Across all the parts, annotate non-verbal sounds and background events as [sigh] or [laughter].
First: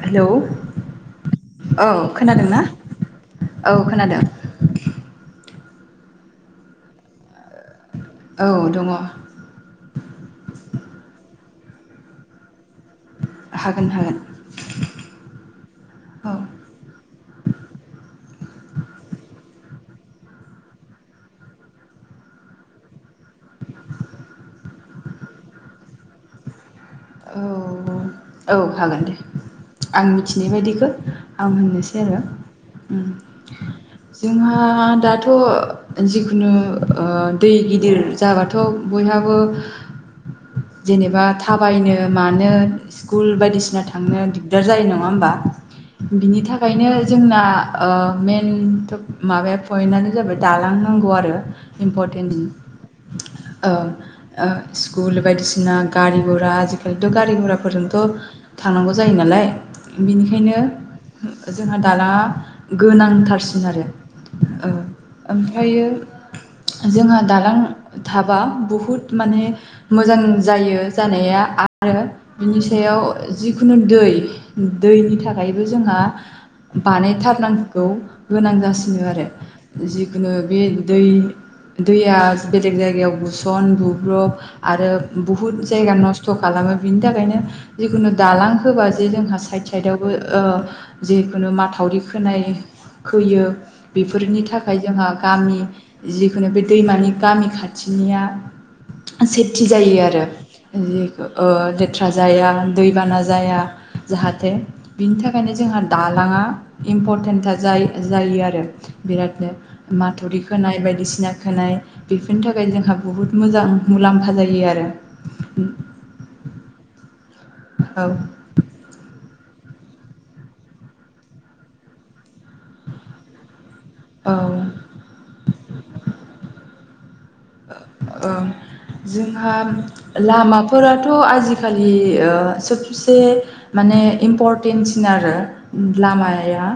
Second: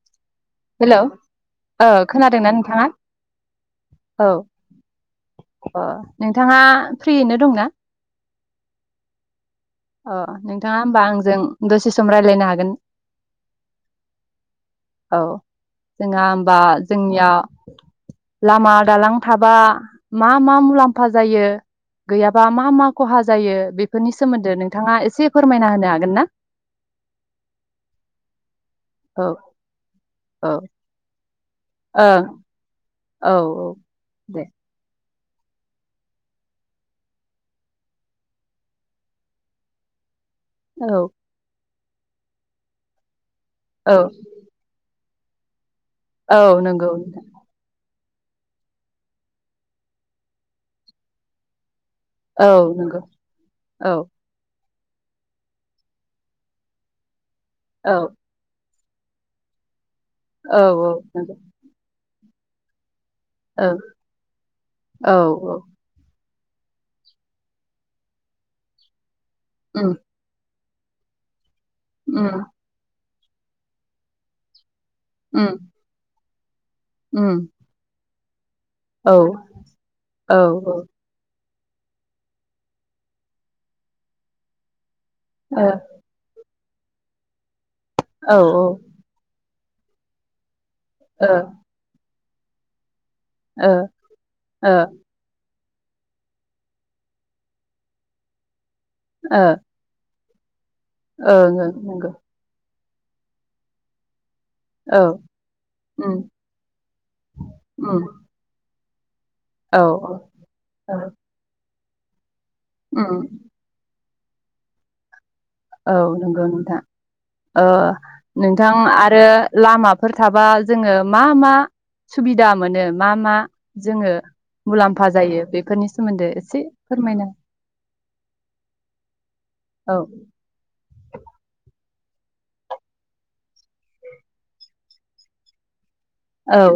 Hello hello ओ औ खोनादोंना नोंथाङा औ खोनादों अ नोंथाङा फ्रियैनो दंना औ दङ अ नोंथाङा होमबा आंजों दसे सम रायलायनो हागोन हागोन हागोन औ जोंहा औ होमबा जोंनियाव लामा दालां थाबा मा मा मुलाम्फा जायो गैयाबा मा मा खहा जायो बेफोरनि सोमोन्दै नों थाङा एसे फोरमायना होनो हागोन ना? औ औ हागोन दे औ आं मिथिनाय औ बायदिखौ आं होननोसै आरो ओं औ दे जोंहा दाथ' थ' जिखुनु ओ दै गिदिर जाबाथ' बयहाबो औ जेनेबा थाब बायनो मानो स्कुल बाय बायदिसिना औ थांनो दिगदार जायो नङा होमबा बिनि औ थाखायनो नंगौ नोंथां जोंना ओ। मेन थ' माबाया पइन्टानो जाबाय दालांनांगौ आरो इम्प'टेन्ट औ नंगौ ओ औ ओ। स्कुल बायदिसिना गारि गरा फोरथ'गा गारि औ गराफोरजोंथ' थांनांगौ जायो नालाय। बिनिखायनो औ औ नंगौ जोंहा दालाङा गोनां थारसिन औ औ औ आरोओमफ्रायो जोंहा दालां थाबा बहुद माने उम मोजां जायो। जानाया आरो उम बिनि सायाव जिखुनु दै दैनि उम थाखायबो जोंहा उम बानायथारनांगौ गोनां जासिनो औ आरो जिखुनु औ बे ओ दै दैया बेलेग जायगायाव बुसन बुब्रब आरो औ बहुत जायगा नस खालामो बिनि थाखायनो जिखुनु औ ओ दालां होबा जे जोंहा साइखेल [unintelligible] ओ जिखुनु माथावरि खोनायो खोयो ओ बेफोरनि ओ थाखाय जोंहा गामि जिखुनु बे दैमानि गामि खाथिनिया ओं सेफथि जायो आरो [unintelligible] ओ ओं जेथ्रा नंगौ जाया दैबाना जाया थे औ बिनि थाखायनो जोंहा उम दालाङा इम्परन्टेनथार उम जा-जायो आरो बिरादनो औ माथुरि खोनाय औ बायदिसिना खोनाय बि बेनि थाखाय जोंहा उम बहुत मोजां मुलाम फा जायो आरो औ नों गौ नोंथा अ औ नोंथां आरो लामाफोर थाबा जोङो मा मा सुबिदा मोनो मा मा जोङो औ मुलाम्फा जायो बेफोरनि सोमोन्दो एसे फोरमायना ओ जोंहा औ लामा फोराथ' आजिखालि सबसे माने इमपरन्टेनसिन आरो औ लामाया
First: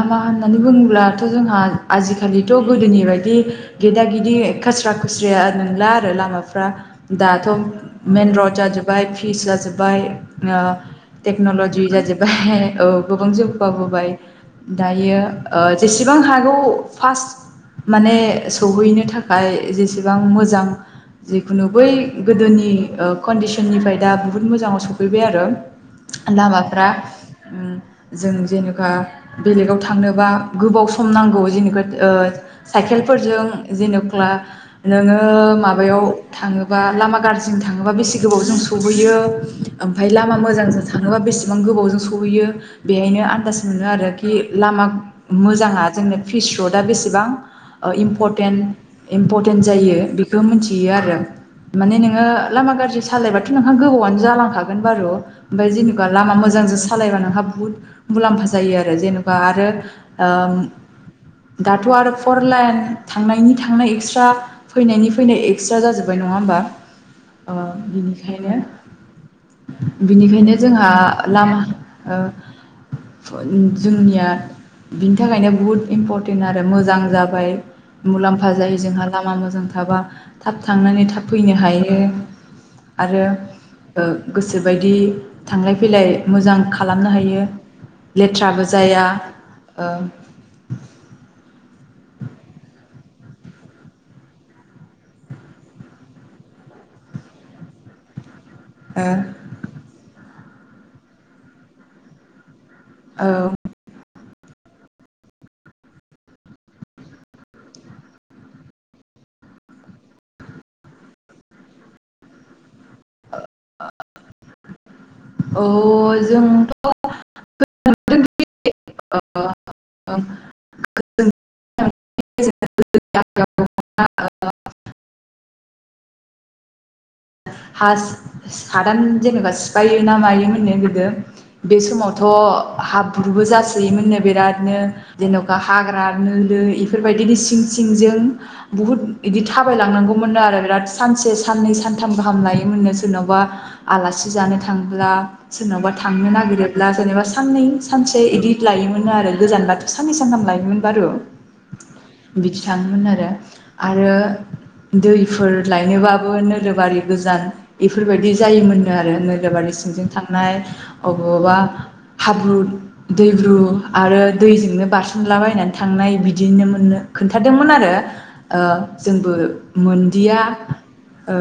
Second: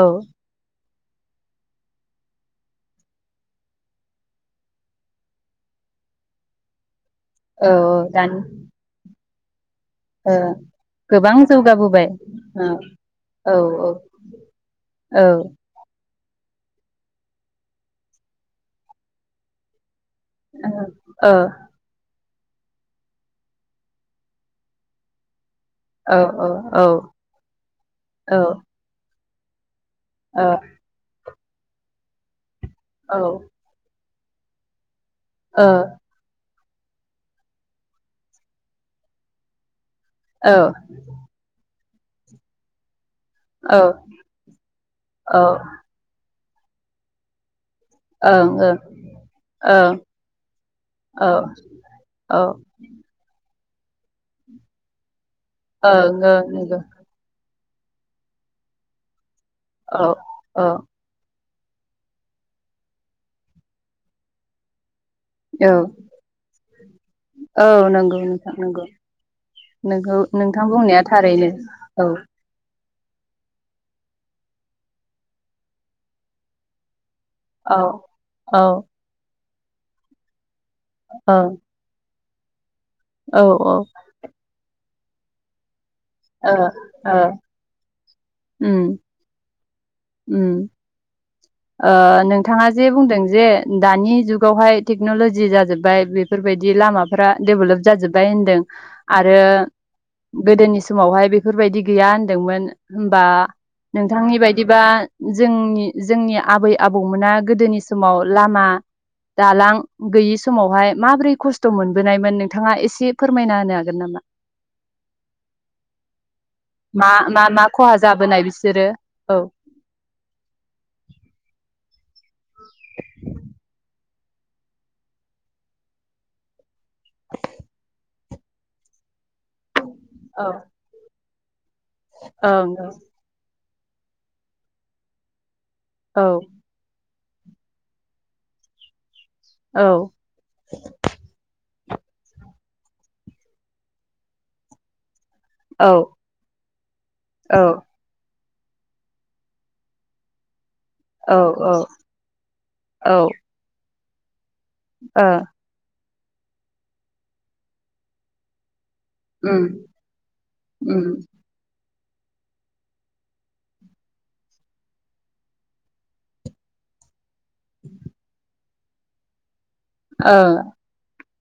औ होननानै बुङोब्ला दाथ' जोंहा आजिखालिथ' गोदोनि बायदि गेदा गेदि खास्रा खुस्रिया नंला आरो लामाफ्रा दाथ' औ मेन दानि रड जाजोब्बाय फिस जाजोब बाय ओ गोबां टेक्नलजि जौगाबोबाय जाजोब्बाय औ गोबां औ जौगाबोबाय औ दायो ओ जेसे सेबां हागौ फार्स्ट माने सौहैनो थाखाय खाय जेसे बां मोजां औ जिखुनु बै गोदोनि ओ कन्डिसननिफ्राय दा बुहुत मोजाङाव सफैबाय आरो औ औ लामाफ्रा उम जों औ जेनेबा बेलेगाव थांनोबा औ गोबाव सम नांगौ [unintelligible] साइकेलफोरजों जेन' मा नोङो माबायाव थाङो? बा लामा गाज्रिजों थाङोबा बेसे गोबाव जों सहैयो। ओमफ्राय लामा मोजांजों थाङोबा बेसेबां गोबावजों सहैयो बेनो आदास मोनो आरो लामा मोजां जोंनो। फिस र'डआ बेसेबां इम्प'टेन्ट इम्परटेन्ट जायो बेखौ मिथियो आरो माने नोङो लामा गाज्रि सालायबा नोंहा गोबावानो जालांखागोन बारु ओमफ्राय जेनेबा लामा मोजांजों सालायबा नोंहा बुहुथ मुलाम्फा जायो आरो जेन बा आरो ओ दाथ' आरो फर लाइन थांनायनि थांनाय एक्सट्रा फैनायनि फैनाय एक्सट्रा जाजोब्बाय नङा होमबा नंगौ बिनिखायनो नोंथां नंगौ नोंगौ बिनिखायनो नोंथां जोंहा बुंनाया थारैनो लामा औ जोंनिया बिनि थाखायनो बहुत इम्परटेन्ट आरो मोजां जा बाय मुलाम फा औ जोंहा लामा मोजां थाबा थाब थांनानै थाब औ फैनो हायो। आरो औ ओ ओ गोसोबायदि थांलाय फैलाय मोजां खालामनो हायो। लेथ्राबो उम जाया ओ उम नोंथाङा जे बुंदों जे दानि जुगावहाय टेक्न'लजि जाजोब्बाय बेफोरबायदि लामाफ्रा डेभेलप जाजोब्बाय होनदों। ओ आरो गोदोनि समावहाय बेफोरबायदि गैया होनदोंमोन। होमबा नोंथांनि बाय बिदिबा जोंनि जोंनिआ आबै आबौमोना गोदोनि समाव लामा दालां गैयि समावहाय माबोरै खस्थ' मोनबोनायमोन नोंथाङा एसे एसे फोरमायना होनो हागोन नामा औ जोंथ' मा मा खहा जाबोनाय बिसोरो औ? जों जों [unintelligible] [unintelligible] हास- हादान जेनेबा सिफायो ना औ मायोमोननो गोदो बे समावथ' ओं हाब्रुबो जासि मोननो बिरादनो जेनाव हाग्रा औ नोलो इफोर बेबादिनो सिं सिंजों बुहुत आंदि औ थाबायलांनांगौमोननो आरो बिराद सानसे साननै सान गाहाम लायोमोननो सोरनावबा आलासि जानो थांब्ला सोरनावबा थांनो नागिरोब्ला जेनेबा साननै औ सानसे इदि लायोमोन आरो गोजानबाथ' साननै सानथाम लायोमोन। बारु औ बिदि थाङोमोन नो औ आरो आरो ओ दैफोर लायनोबा नोलो बारि गोजानो एफोरबायदि जायोमोन नोआरो उम नोलोबारि सिंजों थांनाय उम अबावबा हाब्रु दैब्रु आरो दैजोंनो बारसनलाबायनानै थांनाय बिदिनो मोननो खोन्थादोंमोन आरो ओ जोंबो ओ मोनदिया ओ।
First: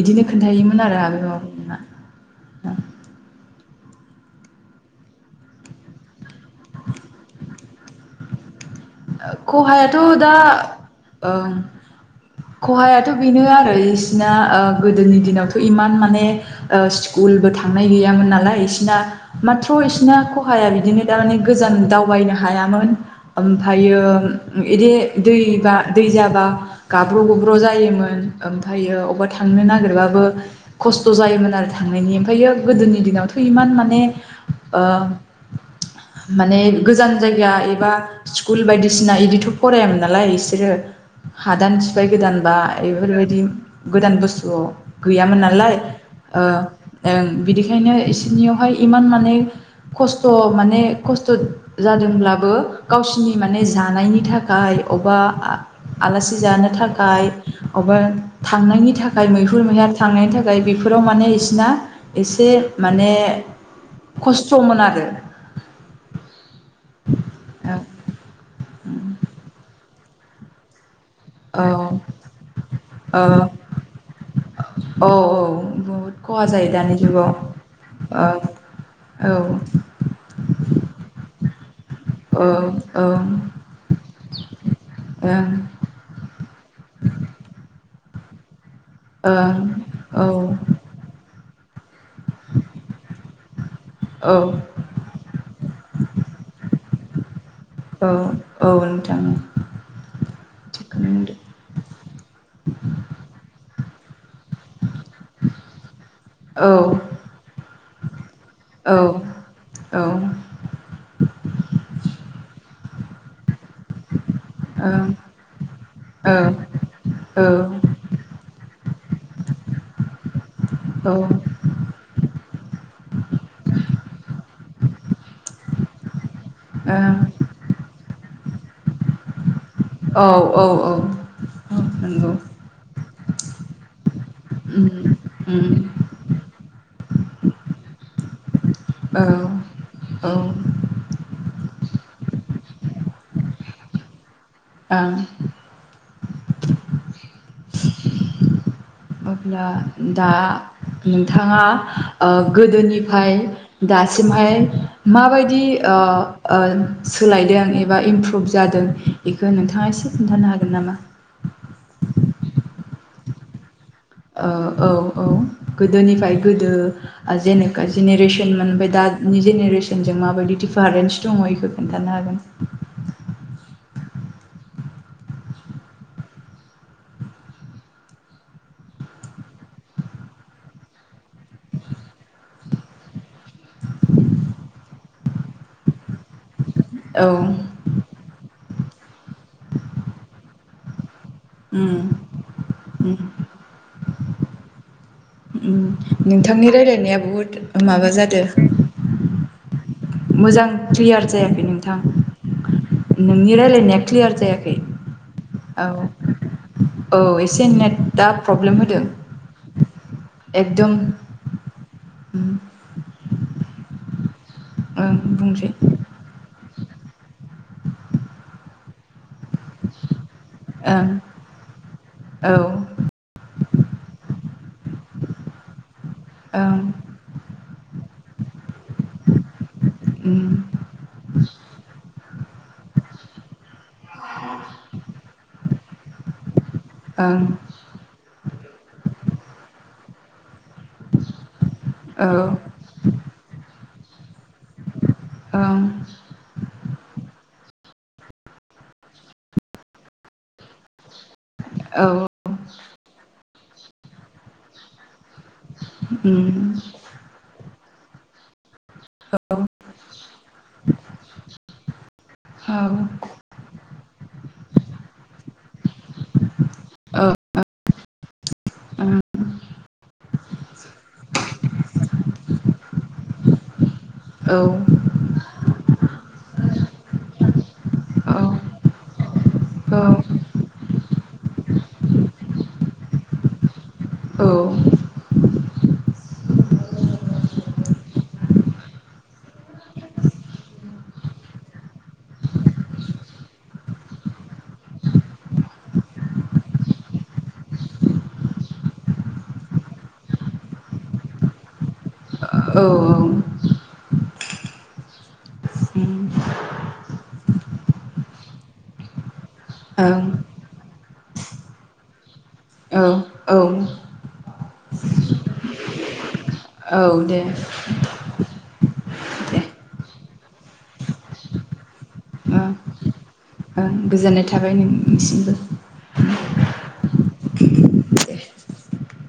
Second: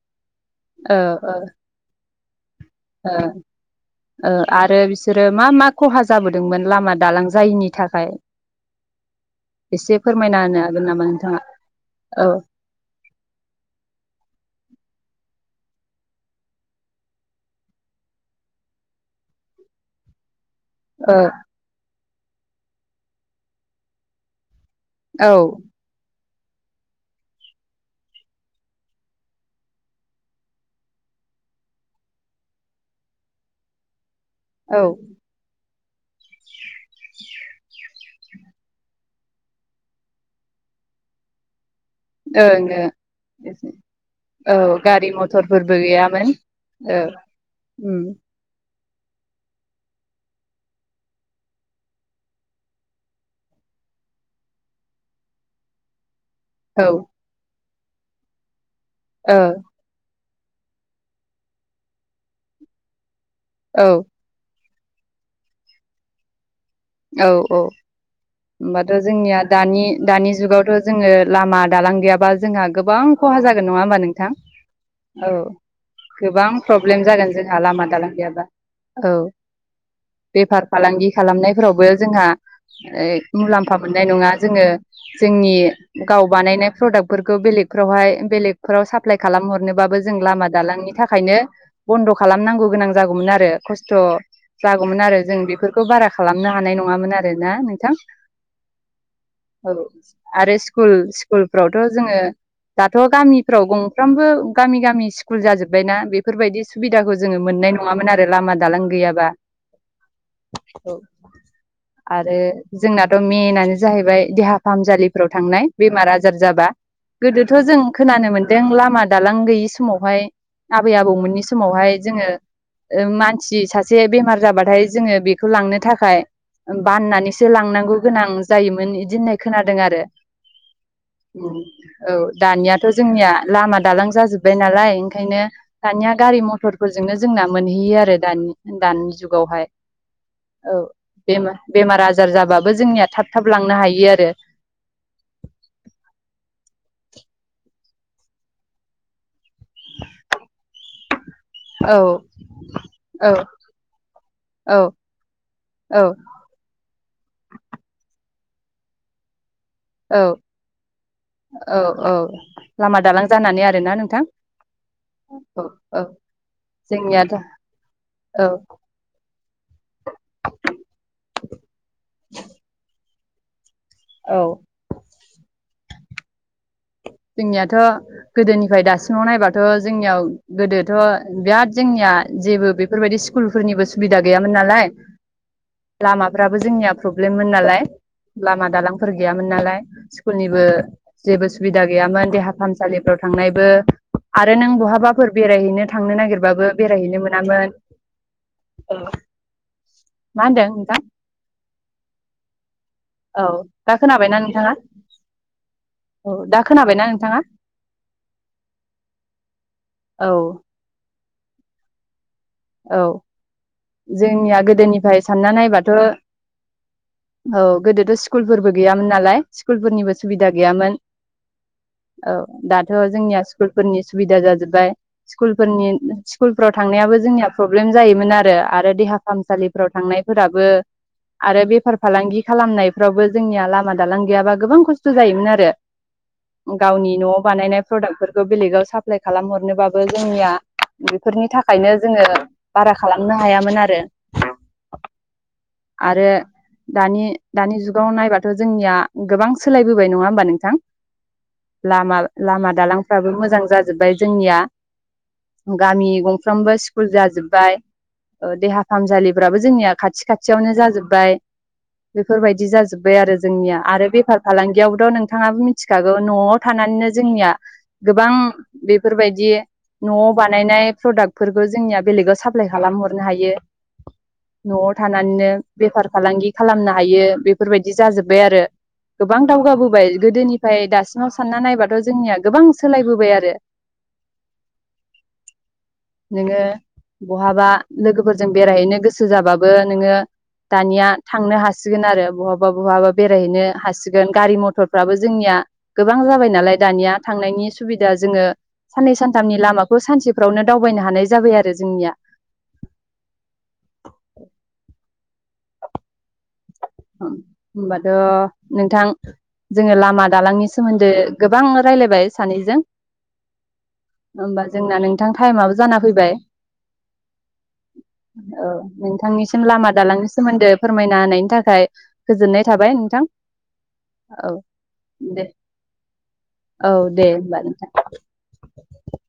इदिनो खोनथायोमोन आरो ओ ओ आगोलाव ओ ओ आरो बिसोरो मा मा खहा जाबो दोंमोन लामा दालां जायिनि थाखाय एसे खहायाथ' दा फोरमायना होनो हागोन नामा ओ नोंथाङा? औ ओ खहायाथ' बेनो आरो इसिना गोदोनि दिनावथ' इमान माने ओ स्कुलबो थांनाय गैयामोन नालाय इसिना माथ्र' इसिना [unintelligible] बिदिनो औ दा माने गोजान दाउ [unintelligible] हायामोन थायो। इदि औ दैबा दै जाब्ला बा गाब्र' गुब्र' जायोमोन ओमफ्रायो अबावबा थांनो नागिरबाबो खस्थ' जायोमोन आरो थांनायनि ओमफ्रायो गोदोनि दिनावथ' इमान माने ओ माने गोजान जायगा एबा स्कुल बायदिसिना बिदिथ' फरायामोन नालाय बिसोरो हादान सिफाय फाय गोदान बा ओं ओ बेफोरबायदि गोदान औ बुस्थुआव गारि गैयामोन नालाय मथरफोरबो गैयामोन ओ औ ओं बिदिखायनो उम इसिनियावहाय। इमान माने खस्थ' माने खस्थ' जादोंब्लाबो गावसिनि माने जानायनि थाखाय अबा आलासि सि जानो औ ओ थाखाय अबा था थांनायनि थाखाय औ मैहुर मैहार थांनायनि थाखाय जाय बेफोराव माने बिसिना एसे माने औ थमोन आरो औ औ होमबाथ' जोंनिया दानि दानि जुगावथ' जोङो लामा औ दालां ओ गैयाबा जोंहा गोबां औ खहा जागोन नङा होमबा नोंथां? औ बहुद खहा गोबां जायो दानि प्रब्लेम जुगाव जागोन जोंहा लामा दालां गैयाबा औ। ओ बेफार फालांगि खालामनायफ्रावबो औ औ मुफा मोननाय नङा जोङो। ओं जोंनि गाव बानायनाय प्रडाक्टफोरखौ बेलेगफ्रावहाय बेलेग फोराव साप्लाइ खालामहरनोबाबो जों औ लामा दालांनि थाखायनो बन्द' खालामनांगौ गोनां जागौमोन आरो खस्थ' औ जागौमोन आरो जों बेफोरखौ बारा खालामनो हानाय नङामोन आरोना नोंथां। औ औ आरो स्कुल थिगखौनो स्कुलफ्रावथ' जोङो दाथ' गामिफ्राव गं फ्रामबो गामि गामि स्कुल जाजोब्बायना बेफोरबायदि बुंदों सुबिदाखौ जोङो मोननाय नङा। नङामोन आ रो लामा दालां औ औ गैयाबा ओं औ आरो जोंनाथ' मेनानो जाहैबाय देहा ओं फाहामसालिफ्राव थांनाय बेमार आजार औ औ ओं जाबा गोदोथ' जों खोनानो मोन दों लामा दालां गैयि समावहाय आबै आबौमोननि समावहाय जोङो ओ मानसि सासे बेमार जाबाथाय जोङो बेखौ लांनो थाखाय बाननानै थांनांगौ गोनां जायोमोन इदि होननायख खोनादों आरो औ औ औ औ नंगौ दानियाथ' जोंनिया लामा दालां जाजोब्बाय नालाय उम ओंखायनो उम दानिया गारि मथरफोरजोंनो जोंना मोनहैयो आरो दानि दानि औ जुगावहाय औ बेमा बेमारा जार जाबाबो जोंनिया थाब थाब लांनो हायो आरो ओं [unintelligible] अब्ला दा उम थाङा औ ओ औ गोदोनिफ्राय दासिमहाय औ माबायदि ओ औ ओ सोलायदों एबा इमप्रुभ जादों बे खो नोंथाङा एसे औ खोन्थानो हागोन नामा‌? औ औ लामा दालां जानानै आ ओ औ औ औ गोदोनिफ्राय गोदो जोंनियाथ ओ जेनेखा औ जेनेरेसन मोन ओमफाय दानि जेनेरेसनजों माबायदि दिफारेन्स दङ' इखो खोन्थानो हागोन औ जोंनियाथ' गोदोनिफ्राय दासिमाव नायबाथ' जोंनियाव गोदोथ' बिराद जोंनिया जेबो बेफोरबायदि स्कुलफोरनिबो सुबिदा गैयामोन नालाय लामाफ्राब बो जोंनिया औ प्रब्लेममोन नालाय लामा दालांफोर गैयामोन नालाय स्कुलनिबो जेबो सुबिदा उम गैयामोन देहा फाहामसालिफ्राव उम थांनायबो आरो नों बहाबा उम नोंथांनि रायलायनाया बुहुत मोनामोन माबा जादो मा होनदों मोजां नोंथां क्लियार जायाखै नोंथां औ नोंनि दा रायलायनाया क्लियार खोनाबायना जायाखै नोंथाङा औ दा खोनाबायना औ नोंथाङा एसे नेटआ प्रब्लेम होदों औ एकदम उम औ जोंनिया ओं गोदोनिफ्राय सानना बुंसै नायबाथ' औ गोदोथ' स्कुलफोरबो गैयामोन नालाय स्कुलफोरनिबो सुबिदा गैयामोन ओं औ दाथ' जोंनिया स्कुलफोरनि सुबिदा जाजोब फाय स्कुलफोरनि स्कुलफ्राव थांनायाबो जोंनिया प्रब्लेम जायोमोन आरो देहा फाहामसालि फोराव उम थांनायफोराबो आरो बेफार फालांगि खालामनायफ्रावबो जोंनिया लामा मा दालां गैयाबा गोबां खस्थ' जायोमोन आरो। गावनि न'आव ओं औ बानायनाय प्रडाक्टफोर खौ बेलेगाव साप्लाइ खालामहरनोबाबो जोंनिया बेफोरनि था खायनो जोंङो ओं औ बारा खालामनो हायामोन आरो। उम आरो दानि दानि जुगाव नायबाथ' जोंनिया गोबां सोलायबोबाय नंङा होमबा नोंथां? औ लामा औ लामा दालांफ्राबो मोजां जाजोब्बाय जोंनिया गामि गंफ्रोमबो उम स्कुल जाजोब बाय ओ देहा फाहामसालिफ्राबो जोंनिया खाथि खाथियावनो जाजोब्बाय बेफोरबायदि औ जाजोब्बाय आरो जोंनिया आरो बेफार फालांगियावबोथ' नोंथांङाबो मि मिथिखागौ न'आव थानानैनो औ औ जोंनिया गोबां औ उम बेफोरबायदि न'आव बानायनाय प्रडाक्टफोरखौ जोंनिया बेलेगाव साप्लाय खालामहरनो हायो। ओं न'आव औ थानानैनो बेफार फालांगि खालामनो हायो बेफोरबायदि जाजोब्बाय औ आरो। गोब बां दावगाबोबाय गोदोनिफ्राय दास थाव सानना नायबाथ' जोंनिया गोबां सोलायबोबाय आरो। औ नोंङो बहाबा लोगोफोरजों बेरायहैनो गोसो जाबाबो नोंङो दानिया थांनो हासिगोन आरो बहाबा बहाबा बेरायहैनो हासिगोन गारि मथरफ्राबो जोंनिया गोबां जाबाय नालाय दानिया थांनायनि सुबिदा जोंङो साननै सानथामनि लामाखौ सानसेफ्रावनो दावबायनो हानाय जाबाय आरो। जोंनिया औ औ होम होमबाथ' नोंथां जोंङो लामा दालांनि सोमोन्दो गोबां रायज्लायबाय सानैजों होमबा जोंना नोंथां टाइमाबो जाना फैबाय औ दे औ दे नोंथांनिसिम लामा दालांनि सोमोन्दै फोरमायना होनायनि थाखाय गोजोननाय ओं थाबाय नोंथां। गोजोननाय औ थाबाय दे नोंथांनिसिमबो। औ दे होमबा नोंथां।